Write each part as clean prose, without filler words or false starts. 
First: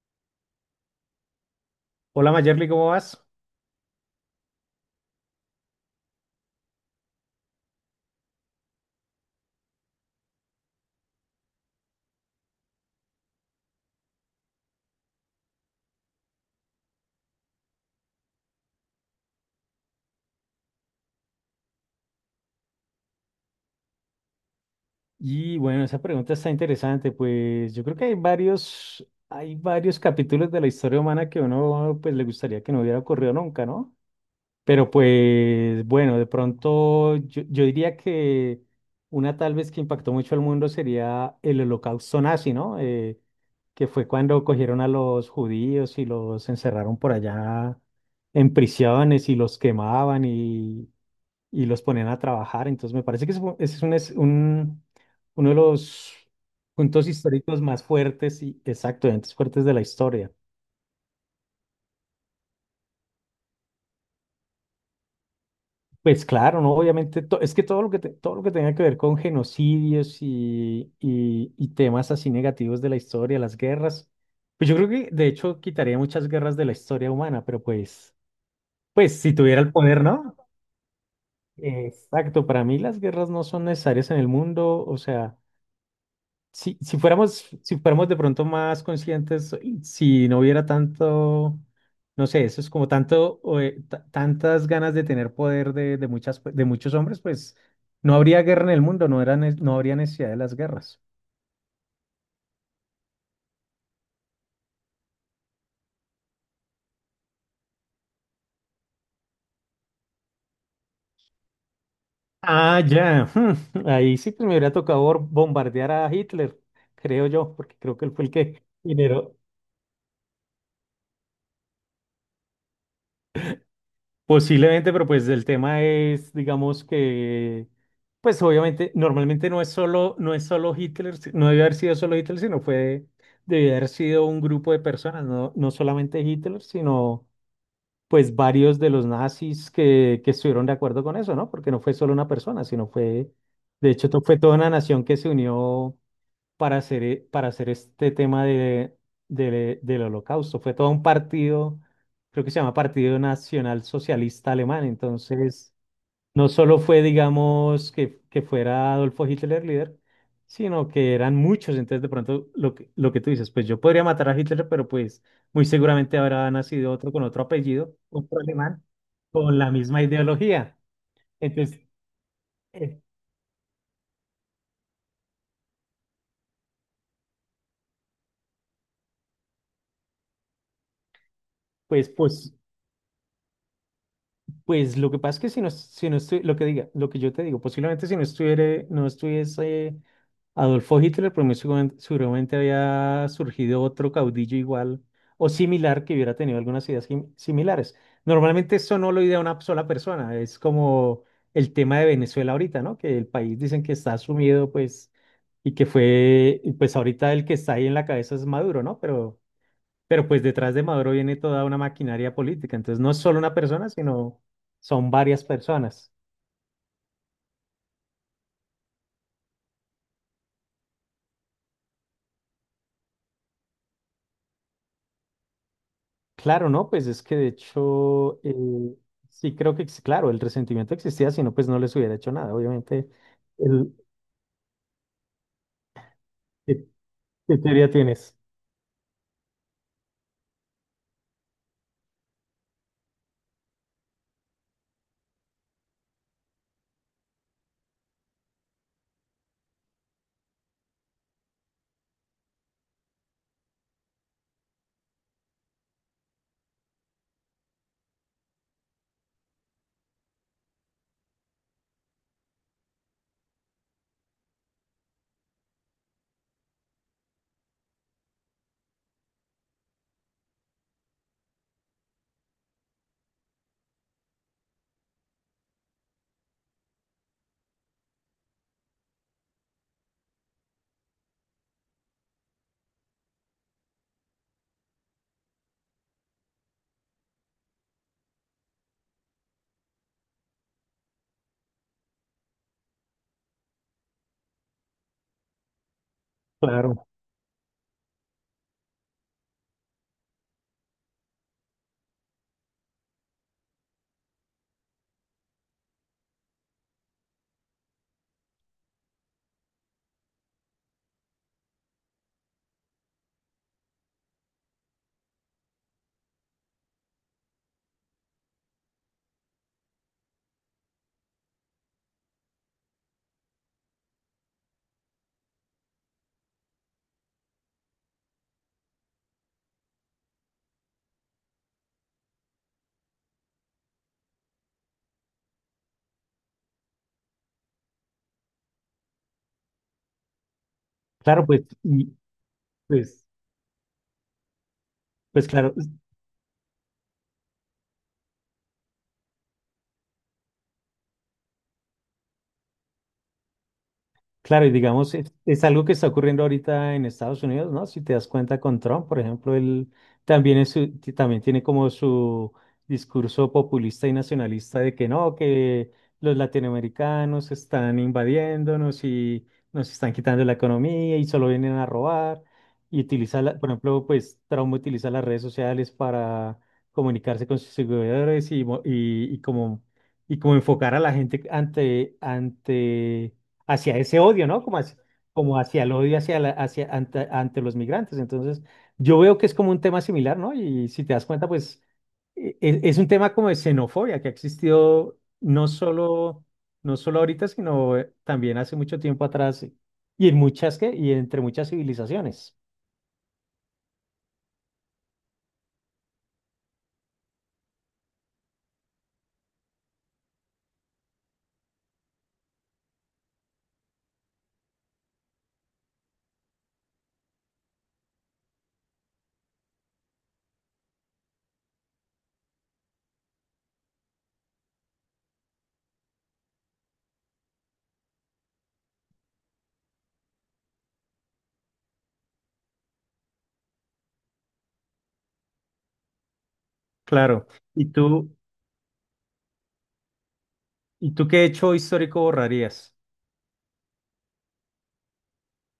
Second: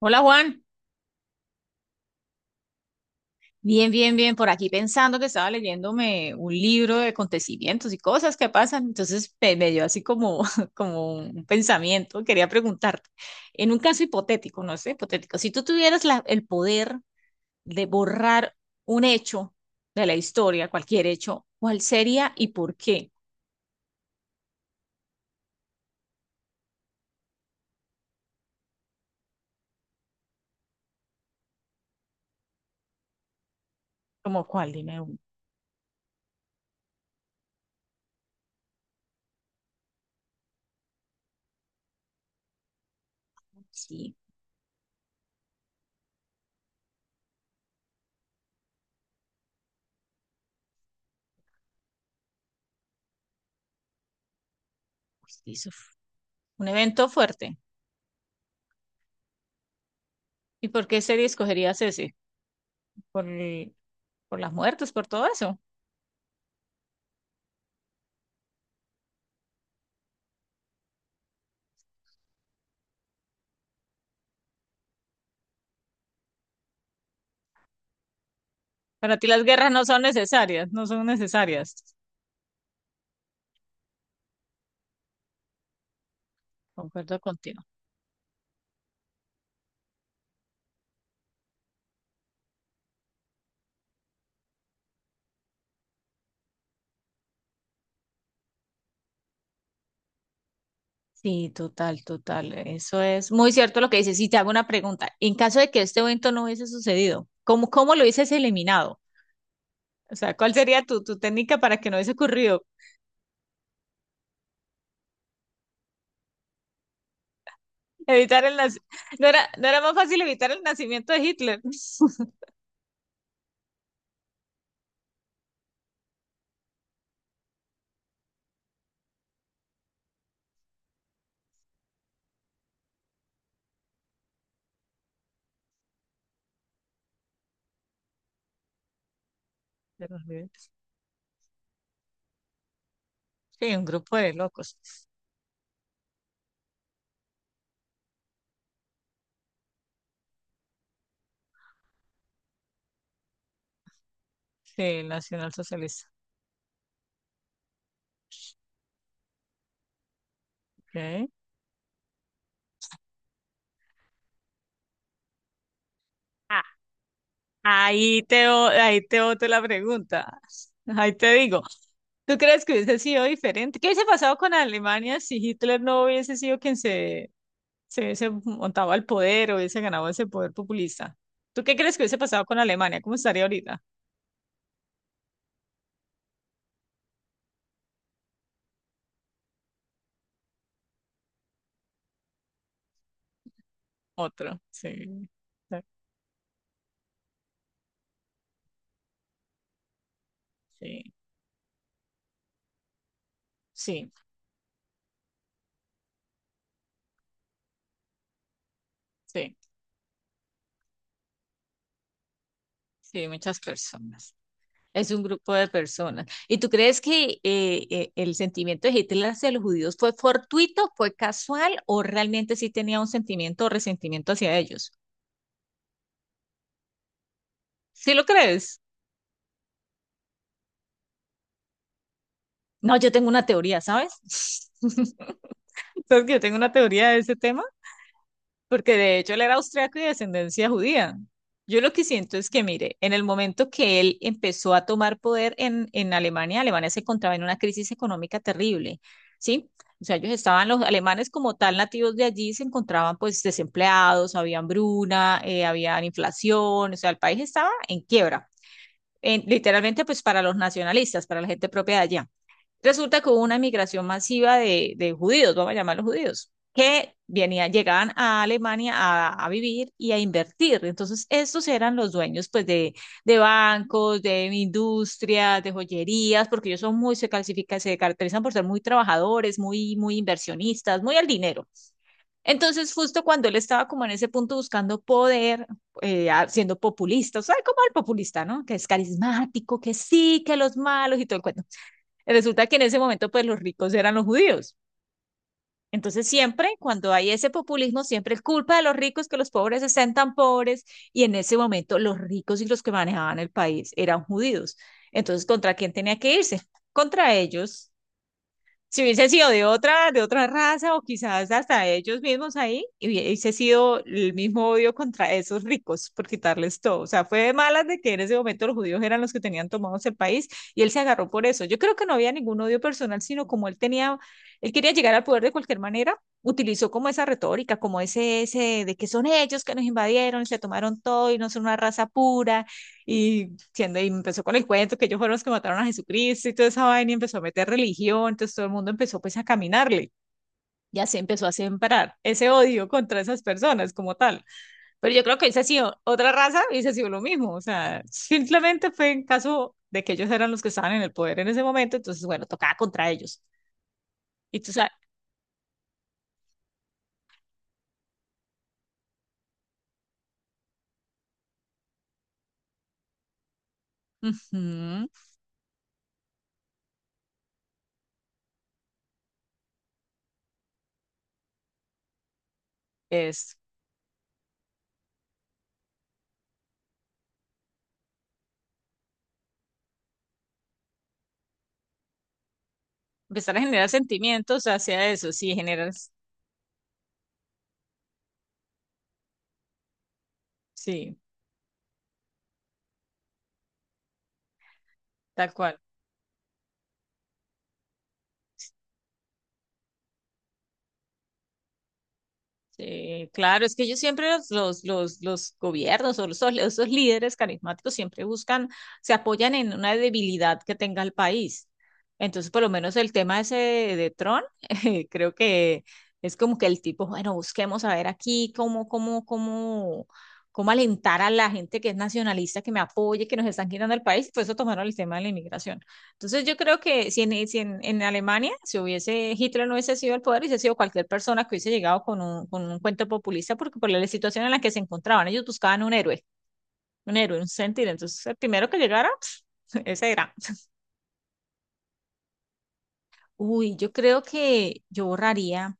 Hola Juan, Hola Mayerly, ¿cómo vas? bien, bien, bien, por aquí pensando que estaba leyéndome un libro de acontecimientos y cosas que pasan, entonces me dio así como, como un pensamiento, quería preguntarte, en un caso hipotético, no sé, hipotético, si tú tuvieras el poder de borrar un hecho de la historia, cualquier hecho, ¿cuál sería y por qué? Y bueno, esa pregunta está interesante, pues yo creo que hay varios capítulos de la historia humana que uno pues le gustaría que no hubiera ocurrido nunca, ¿no? Como cuál, Pero dime uno. pues bueno, de pronto yo diría que una tal vez que impactó mucho al mundo sería el holocausto nazi, ¿no? Que fue Sí, cuando cogieron a los judíos y los encerraron por allá en prisiones y los quemaban y los ponían a trabajar. Entonces me parece que ese es, pues, uno sí, de eso fue los un evento puntos fuerte. históricos más fuertes y exactamente fuertes de la historia. ¿Y por qué serie escogerías ese? ¿Por, por las muertes, por todo eso? Pues claro, ¿no? Obviamente, es que todo lo que, todo lo que tenga que ver con genocidios y temas así negativos de la historia, las guerras, pues yo creo que de hecho quitaría muchas guerras de la historia humana, Para pues ti si las tuviera el guerras no son poder, ¿no? necesarias, no son necesarias. Exacto, para mí las guerras no son necesarias en el mundo, o sea... Concuerdo contigo. si fuéramos de pronto más conscientes, y si no hubiera tanto, no sé, eso es como tanto, tantas ganas de tener poder de muchas, pues, de muchos hombres, pues no habría guerra en el mundo, no habría necesidad de las guerras. Sí, total, total. Eso es muy cierto lo que dices. Si te hago una pregunta, en caso de que este evento no hubiese sucedido, ¿cómo lo hubieses eliminado? O sea, ¿cuál sería tu técnica para que no hubiese ocurrido? Ah, ya. Ahí sí pues me hubiera tocado bombardear a Hitler, creo yo, porque creo que él fue el Evitar el que nac- ¿No generó. era, no era más fácil evitar el nacimiento de Hitler? Posiblemente, pero pues el tema es, digamos que, pues obviamente, normalmente no es solo Hitler, no debe haber sido solo Hitler, sino fue, debe haber sido un grupo de personas, no, no solamente Hitler, sino pues varios de los nazis De los que estuvieron líderes. de acuerdo con eso, ¿no? Porque no fue solo una persona, sino fue, Sí, un de hecho, grupo de fue toda una locos. nación que se unió para hacer este tema de, del holocausto. Fue todo un partido, creo que se llama Partido Nacional Socialista Alemán. Sí, Entonces, nacionalsocialista. no solo fue, digamos, que fuera Adolfo Hitler líder, sino que Ok. eran muchos. Entonces, de pronto, lo que tú dices, pues yo podría matar a Hitler, pero pues muy seguramente habrá Ah, nacido otro con otro apellido, otro alemán, ahí te boto con la la misma pregunta. ideología. Ahí te digo. Entonces, ¿Tú crees que hubiese eh, sido diferente? ¿Qué hubiese pasado con Alemania si Hitler no hubiese sido quien se hubiese montado al poder o hubiese ganado ese poder populista? ¿Tú qué crees que pues, hubiese pasado pues con Alemania? ¿Cómo estaría ahorita? Pues lo que pasa es que si no lo que diga, lo que yo te digo, posiblemente si no estuviera, no estuviese Adolfo Hitler, pero seguramente había surgido otro caudillo Otro. igual Sí. o similar que hubiera tenido algunas ideas similares. Normalmente eso no lo idea una sola persona, es Sí. como el tema de Venezuela ahorita, ¿no? Que el país dicen que Sí. está sumido, pues, y que fue, y pues ahorita el que está ahí en la cabeza es Maduro, ¿no? Sí. Pero pues detrás de Maduro viene toda una maquinaria política, entonces no es Sí, solo una muchas persona, personas. sino Es son un varias grupo de personas. personas. ¿Y tú crees que el sentimiento de Hitler hacia los judíos fue fortuito, fue casual o realmente sí tenía un sentimiento o resentimiento hacia ellos? Claro, ¿no? Pues es que de ¿Sí lo hecho, crees? sí creo que, claro, el resentimiento existía, si no, pues no les hubiera hecho nada, No, obviamente. yo tengo una teoría, El, ¿sabes? Porque yo tengo una ¿Qué, teoría de ese qué tema, teoría tienes? porque de hecho él era austriaco y de descendencia judía. Yo lo que siento es que, mire, en el momento que él empezó a tomar poder en Alemania, Alemania se encontraba en una crisis económica terrible, ¿sí? O sea, ellos estaban, los alemanes como tal nativos de allí, se encontraban pues desempleados, había hambruna, había inflación, o sea, el país estaba en quiebra, literalmente pues para los nacionalistas, para la gente propia de allá. Resulta que hubo una migración masiva de, judíos, vamos a llamarlos judíos, que venían, llegaban a Alemania a vivir y a invertir. Entonces, estos eran los dueños pues, de bancos, de industrias, de joyerías, porque ellos son muy, se clasifican, se caracterizan por ser muy trabajadores, muy, muy inversionistas, muy al dinero. Entonces, justo cuando él estaba como en ese punto buscando poder, siendo populista, o sea, como el populista, ¿no? Que es carismático, que sí, que los malos y todo el cuento. Resulta que en ese momento, pues los ricos eran los judíos. Entonces siempre, Claro, cuando hay ese populismo, siempre es culpa de los ricos que los pobres estén tan pobres y en ese momento los ricos y los que manejaban el país eran judíos. Entonces, ¿contra quién tenía que irse? Contra ellos si hubiese sido de otra raza o quizás hasta ellos mismos ahí, y hubiese sido el mismo odio contra esos ricos por quitarles todo. O sea, fue de malas de que en ese momento los judíos eran los que tenían tomados el país y él se agarró por eso. Yo creo que no había ningún odio personal, sino como él tenía, él quería llegar al poder de cualquier manera, utilizó como esa retórica, como ese, de que son ellos que nos invadieron y se tomaron todo y no son una raza pura y, siendo, y empezó con el cuento que ellos fueron los que mataron a Jesucristo y toda esa vaina y empezó a meter religión, entonces todo el mundo empezó pues a caminarle y así empezó claro, a pues, y sembrar ese odio contra pues, esas personas como tal. Pero yo creo que pues hubiese claro. sido otra raza, hubiese sido lo mismo, o sea, simplemente fue en caso de que ellos eran los que estaban en el poder en ese momento, entonces bueno, tocaba contra ellos. Y Claro, y tú sabes, digamos, es algo que está ocurriendo ahorita en Estados Unidos, ¿no? Si te das cuenta con Trump, por ejemplo, él también, también tiene como su discurso populista y nacionalista de ujú, que no, que los latinoamericanos están invadiéndonos y nos están quitando la economía y solo vienen a robar. Y utiliza, es por ejemplo, pues Trump utiliza las redes sociales para comunicarse con sus seguidores y como enfocar a la gente ante empezar a generar hacia ese odio, ¿no? sentimientos hacia eso, sí, Como hacia el generas, odio hacia, hacia ante los migrantes. Entonces, yo veo que es como un tema similar, ¿no? Y si te sí, das cuenta, pues es un tema como de xenofobia que ha existido tal cual. No solo ahorita, sino también hace mucho tiempo atrás y en muchas civilizaciones. Sí, claro, es que ellos siempre los, los gobiernos o esos líderes carismáticos siempre buscan, se apoyan en una debilidad que tenga el país. Entonces, por lo menos el tema ese de, Tron, creo que es como que el tipo, bueno, busquemos a ver aquí cómo alentar a la gente que es nacionalista, que me apoye, que nos están quitando el país, y por eso tomaron el tema de la inmigración. Entonces yo creo que si en, en Alemania, si hubiese Hitler no hubiese sido el poder, hubiese sido cualquier persona que hubiese llegado con un cuento populista, porque por la situación en la que se encontraban, ellos buscaban un héroe, un héroe, Claro. un ¿Y sentir. Entonces el tú, primero que llegara, ese era. ¿y tú qué hecho histórico borrarías? Uy, yo creo que yo borraría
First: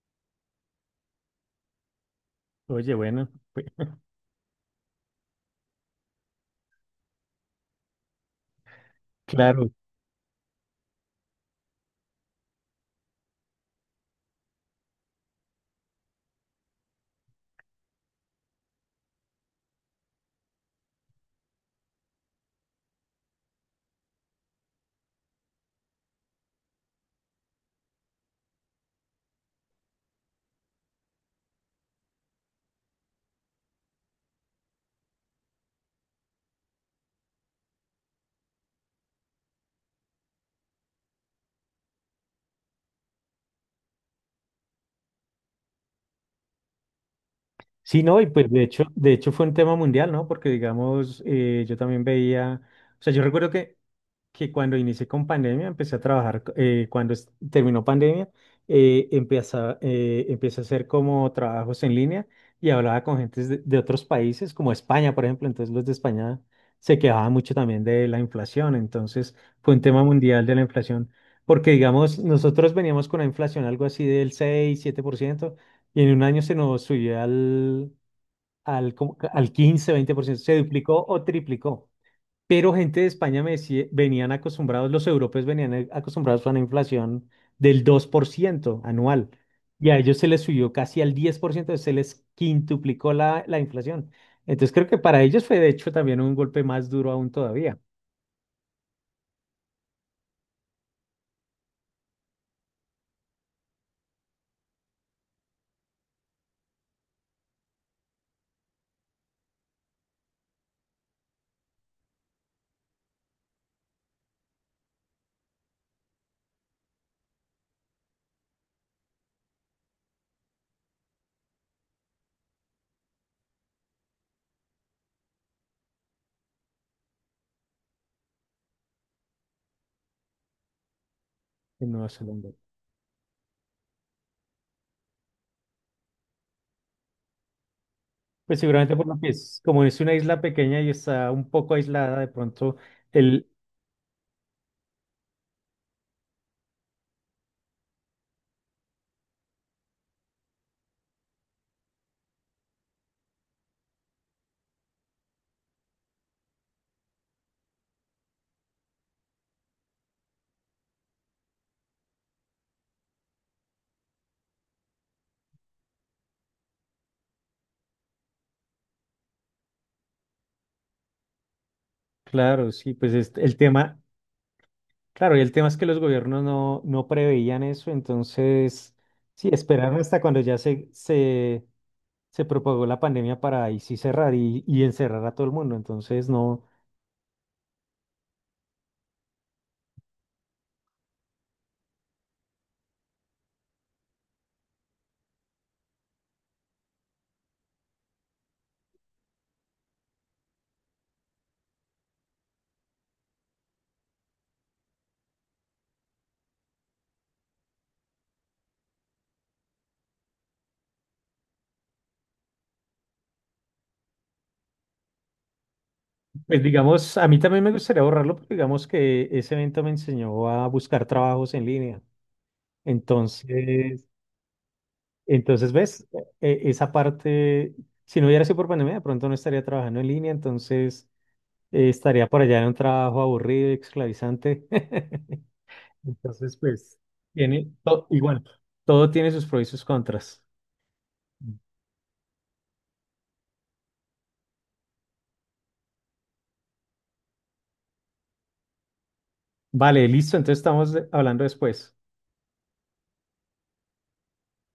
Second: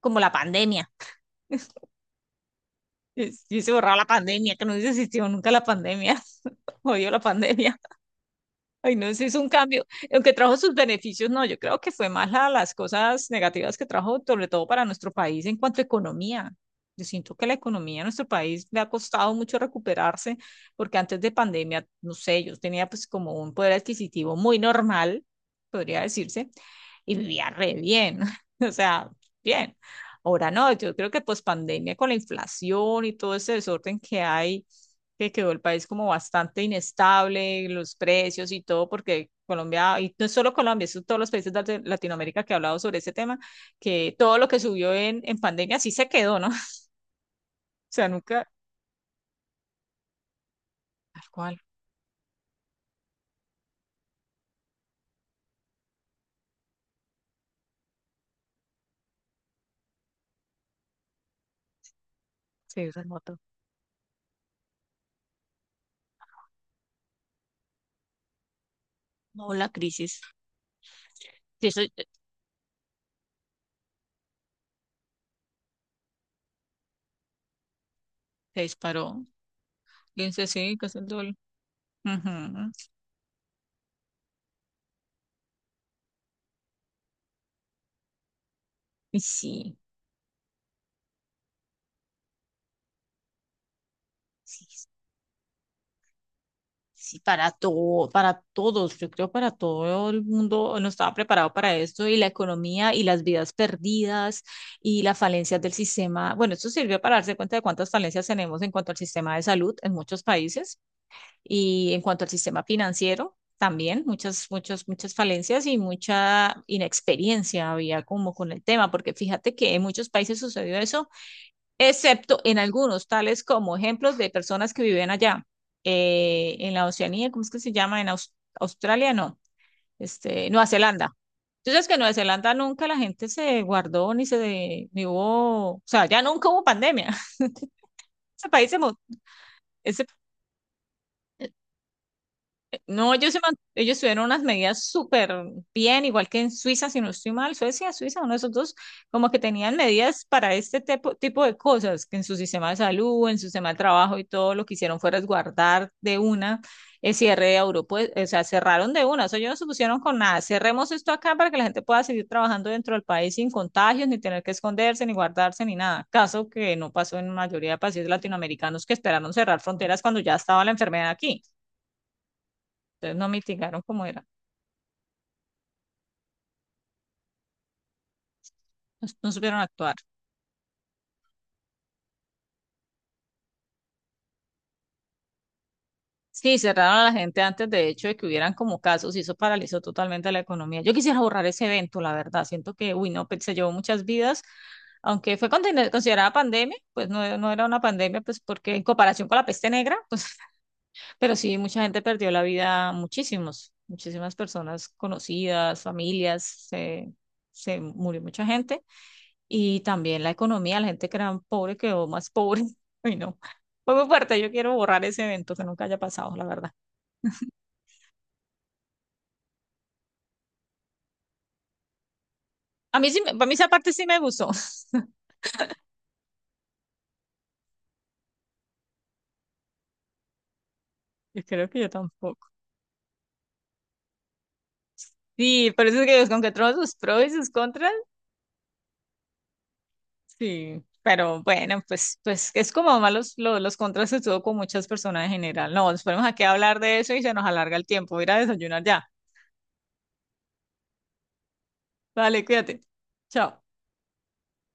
como la pandemia. Oye, bueno, Yo pues, se borraba la pandemia, que no hubiese existido nunca la pandemia. Odio la pandemia. Ay, no, sí es un claro. cambio. Aunque trajo sus beneficios, no, yo creo que fue más las cosas negativas que trajo, sobre todo para nuestro país en cuanto a economía. Yo siento que la economía de nuestro país le ha costado mucho recuperarse, porque antes de pandemia, no sé, yo tenía pues como un poder adquisitivo muy normal, podría decirse, y vivía re bien, o sea, bien. Ahora no, yo creo que pues pandemia con la inflación y todo ese desorden que hay que quedó el país como bastante inestable, los precios y todo, porque Colombia, y no es solo Colombia, son todos los países de Latinoamérica que he hablado sobre ese tema, que todo lo que subió en pandemia sí se quedó, ¿no? O Sí, sea, no, y nunca, pues de hecho fue un tema mundial, ¿no? Porque digamos, tal cual, yo también veía, o sea, yo recuerdo que cuando inicié con pandemia, empecé a trabajar, cuando terminó pandemia, empecé, empecé a hacer como trabajos en línea y se dio hablaba con remoto. gentes de otros países, como España, por ejemplo, entonces los de España se quejaban mucho también de la inflación, entonces No, la fue un tema crisis, mundial de la inflación, sí, porque eso digamos, nosotros veníamos con una inflación algo así del 6 7%, y en un año se nos subió se al, como disparó, que al 15, 20%, 15, se sí, casi duplicó el o doble. triplicó. Ujú. Pero gente de España me decía, venían acostumbrados, los europeos venían acostumbrados a una inflación del 2% Y anual, sí, y a ellos se les subió casi al 10%, se les quintuplicó la inflación. Entonces sí, creo que para ellos fue de hecho también un golpe más duro sí, aún para todavía todo, para todos, yo creo para todo el mundo no estaba preparado para esto y la economía y las vidas perdidas y las falencias del sistema. Bueno, esto sirvió para darse cuenta de cuántas falencias tenemos en cuanto al sistema de salud en muchos países y en cuanto al sistema financiero también, muchas, muchas, muchas falencias y mucha inexperiencia había como con el tema, porque fíjate que en muchos países sucedió eso excepto en algunos, tales como ejemplos de personas que viven allá, en la Oceanía, ¿cómo es que se llama? Australia, no, este, Nueva Zelanda. Entonces, en que en Nueva Nueva Zelanda. Zelanda nunca la gente se guardó ni se, ni hubo, o sea, ya nunca hubo pandemia. Ese Pues país se, seguramente mo- por lo que es, como es ese una isla pequeña y está un poco aislada, de pronto No, ellos, el, ellos tuvieron unas medidas súper bien, igual que en Suiza, si no estoy mal, Suecia, Suiza, uno de esos dos, como que tenían medidas para este tipo, de cosas, que en su sistema de salud, en su sistema de trabajo y todo lo que hicieron fue resguardar de una el cierre de Europa, o sea, cerraron de una, eso ellos no se pusieron con nada, cerremos esto acá para que la gente pueda seguir trabajando dentro del país sin contagios, ni tener que esconderse, ni guardarse, ni nada, caso que no pasó en la mayoría de países latinoamericanos que esperaron cerrar fronteras cuando ya estaba la enfermedad aquí. claro, sí, pues Entonces no es- el mitigaron tema como era, Claro, y el tema es que los gobiernos no, no preveían eso, entonces no, no sí, supieron actuar. esperaron hasta cuando ya se propagó la pandemia para ahí sí cerrar y encerrar a todo el mundo. Entonces, Sí, no, cerraron a la gente antes de hecho de que hubieran como casos y eso paralizó totalmente la economía. Yo quisiera borrar ese evento, la verdad. Siento que, uy, no, pues, se llevó muchas vidas. Aunque fue considerada pandemia, pues no, no era una pandemia, pues porque en comparación con la peste negra, pues, pero sí, mucha gente perdió la vida, muchísimos, muchísimas personas conocidas, familias, se, murió mucha gente. Y también la economía, la gente que era pobre quedó más pobre. Ay, no. Fue muy fuerte, yo quiero borrar ese evento que nunca haya pasado, la pues verdad. digamos, a mí también me gustaría borrarlo, porque digamos que ese evento me enseñó a buscar trabajos en línea. A mí sí, para mí esa parte sí Entonces, me gustó. entonces ves, esa parte, si no hubiera sido por pandemia, de pronto no estaría trabajando en línea, entonces Yo creo que yo estaría por tampoco. allá en un trabajo aburrido y esclavizante. Sí, pero eso es que con que Entonces, todos sus pues, pros y sus tiene contras, todo, igual, todo tiene sus pros y sus contras. sí. Pero bueno, pues, es como más los, los contras que tuvo con muchas personas en general. No, nos ponemos aquí a hablar de eso y se nos alarga el tiempo. Voy a ir a desayunar ya. Vale, listo, entonces estamos hablando después. Vale, cuídate. Chao.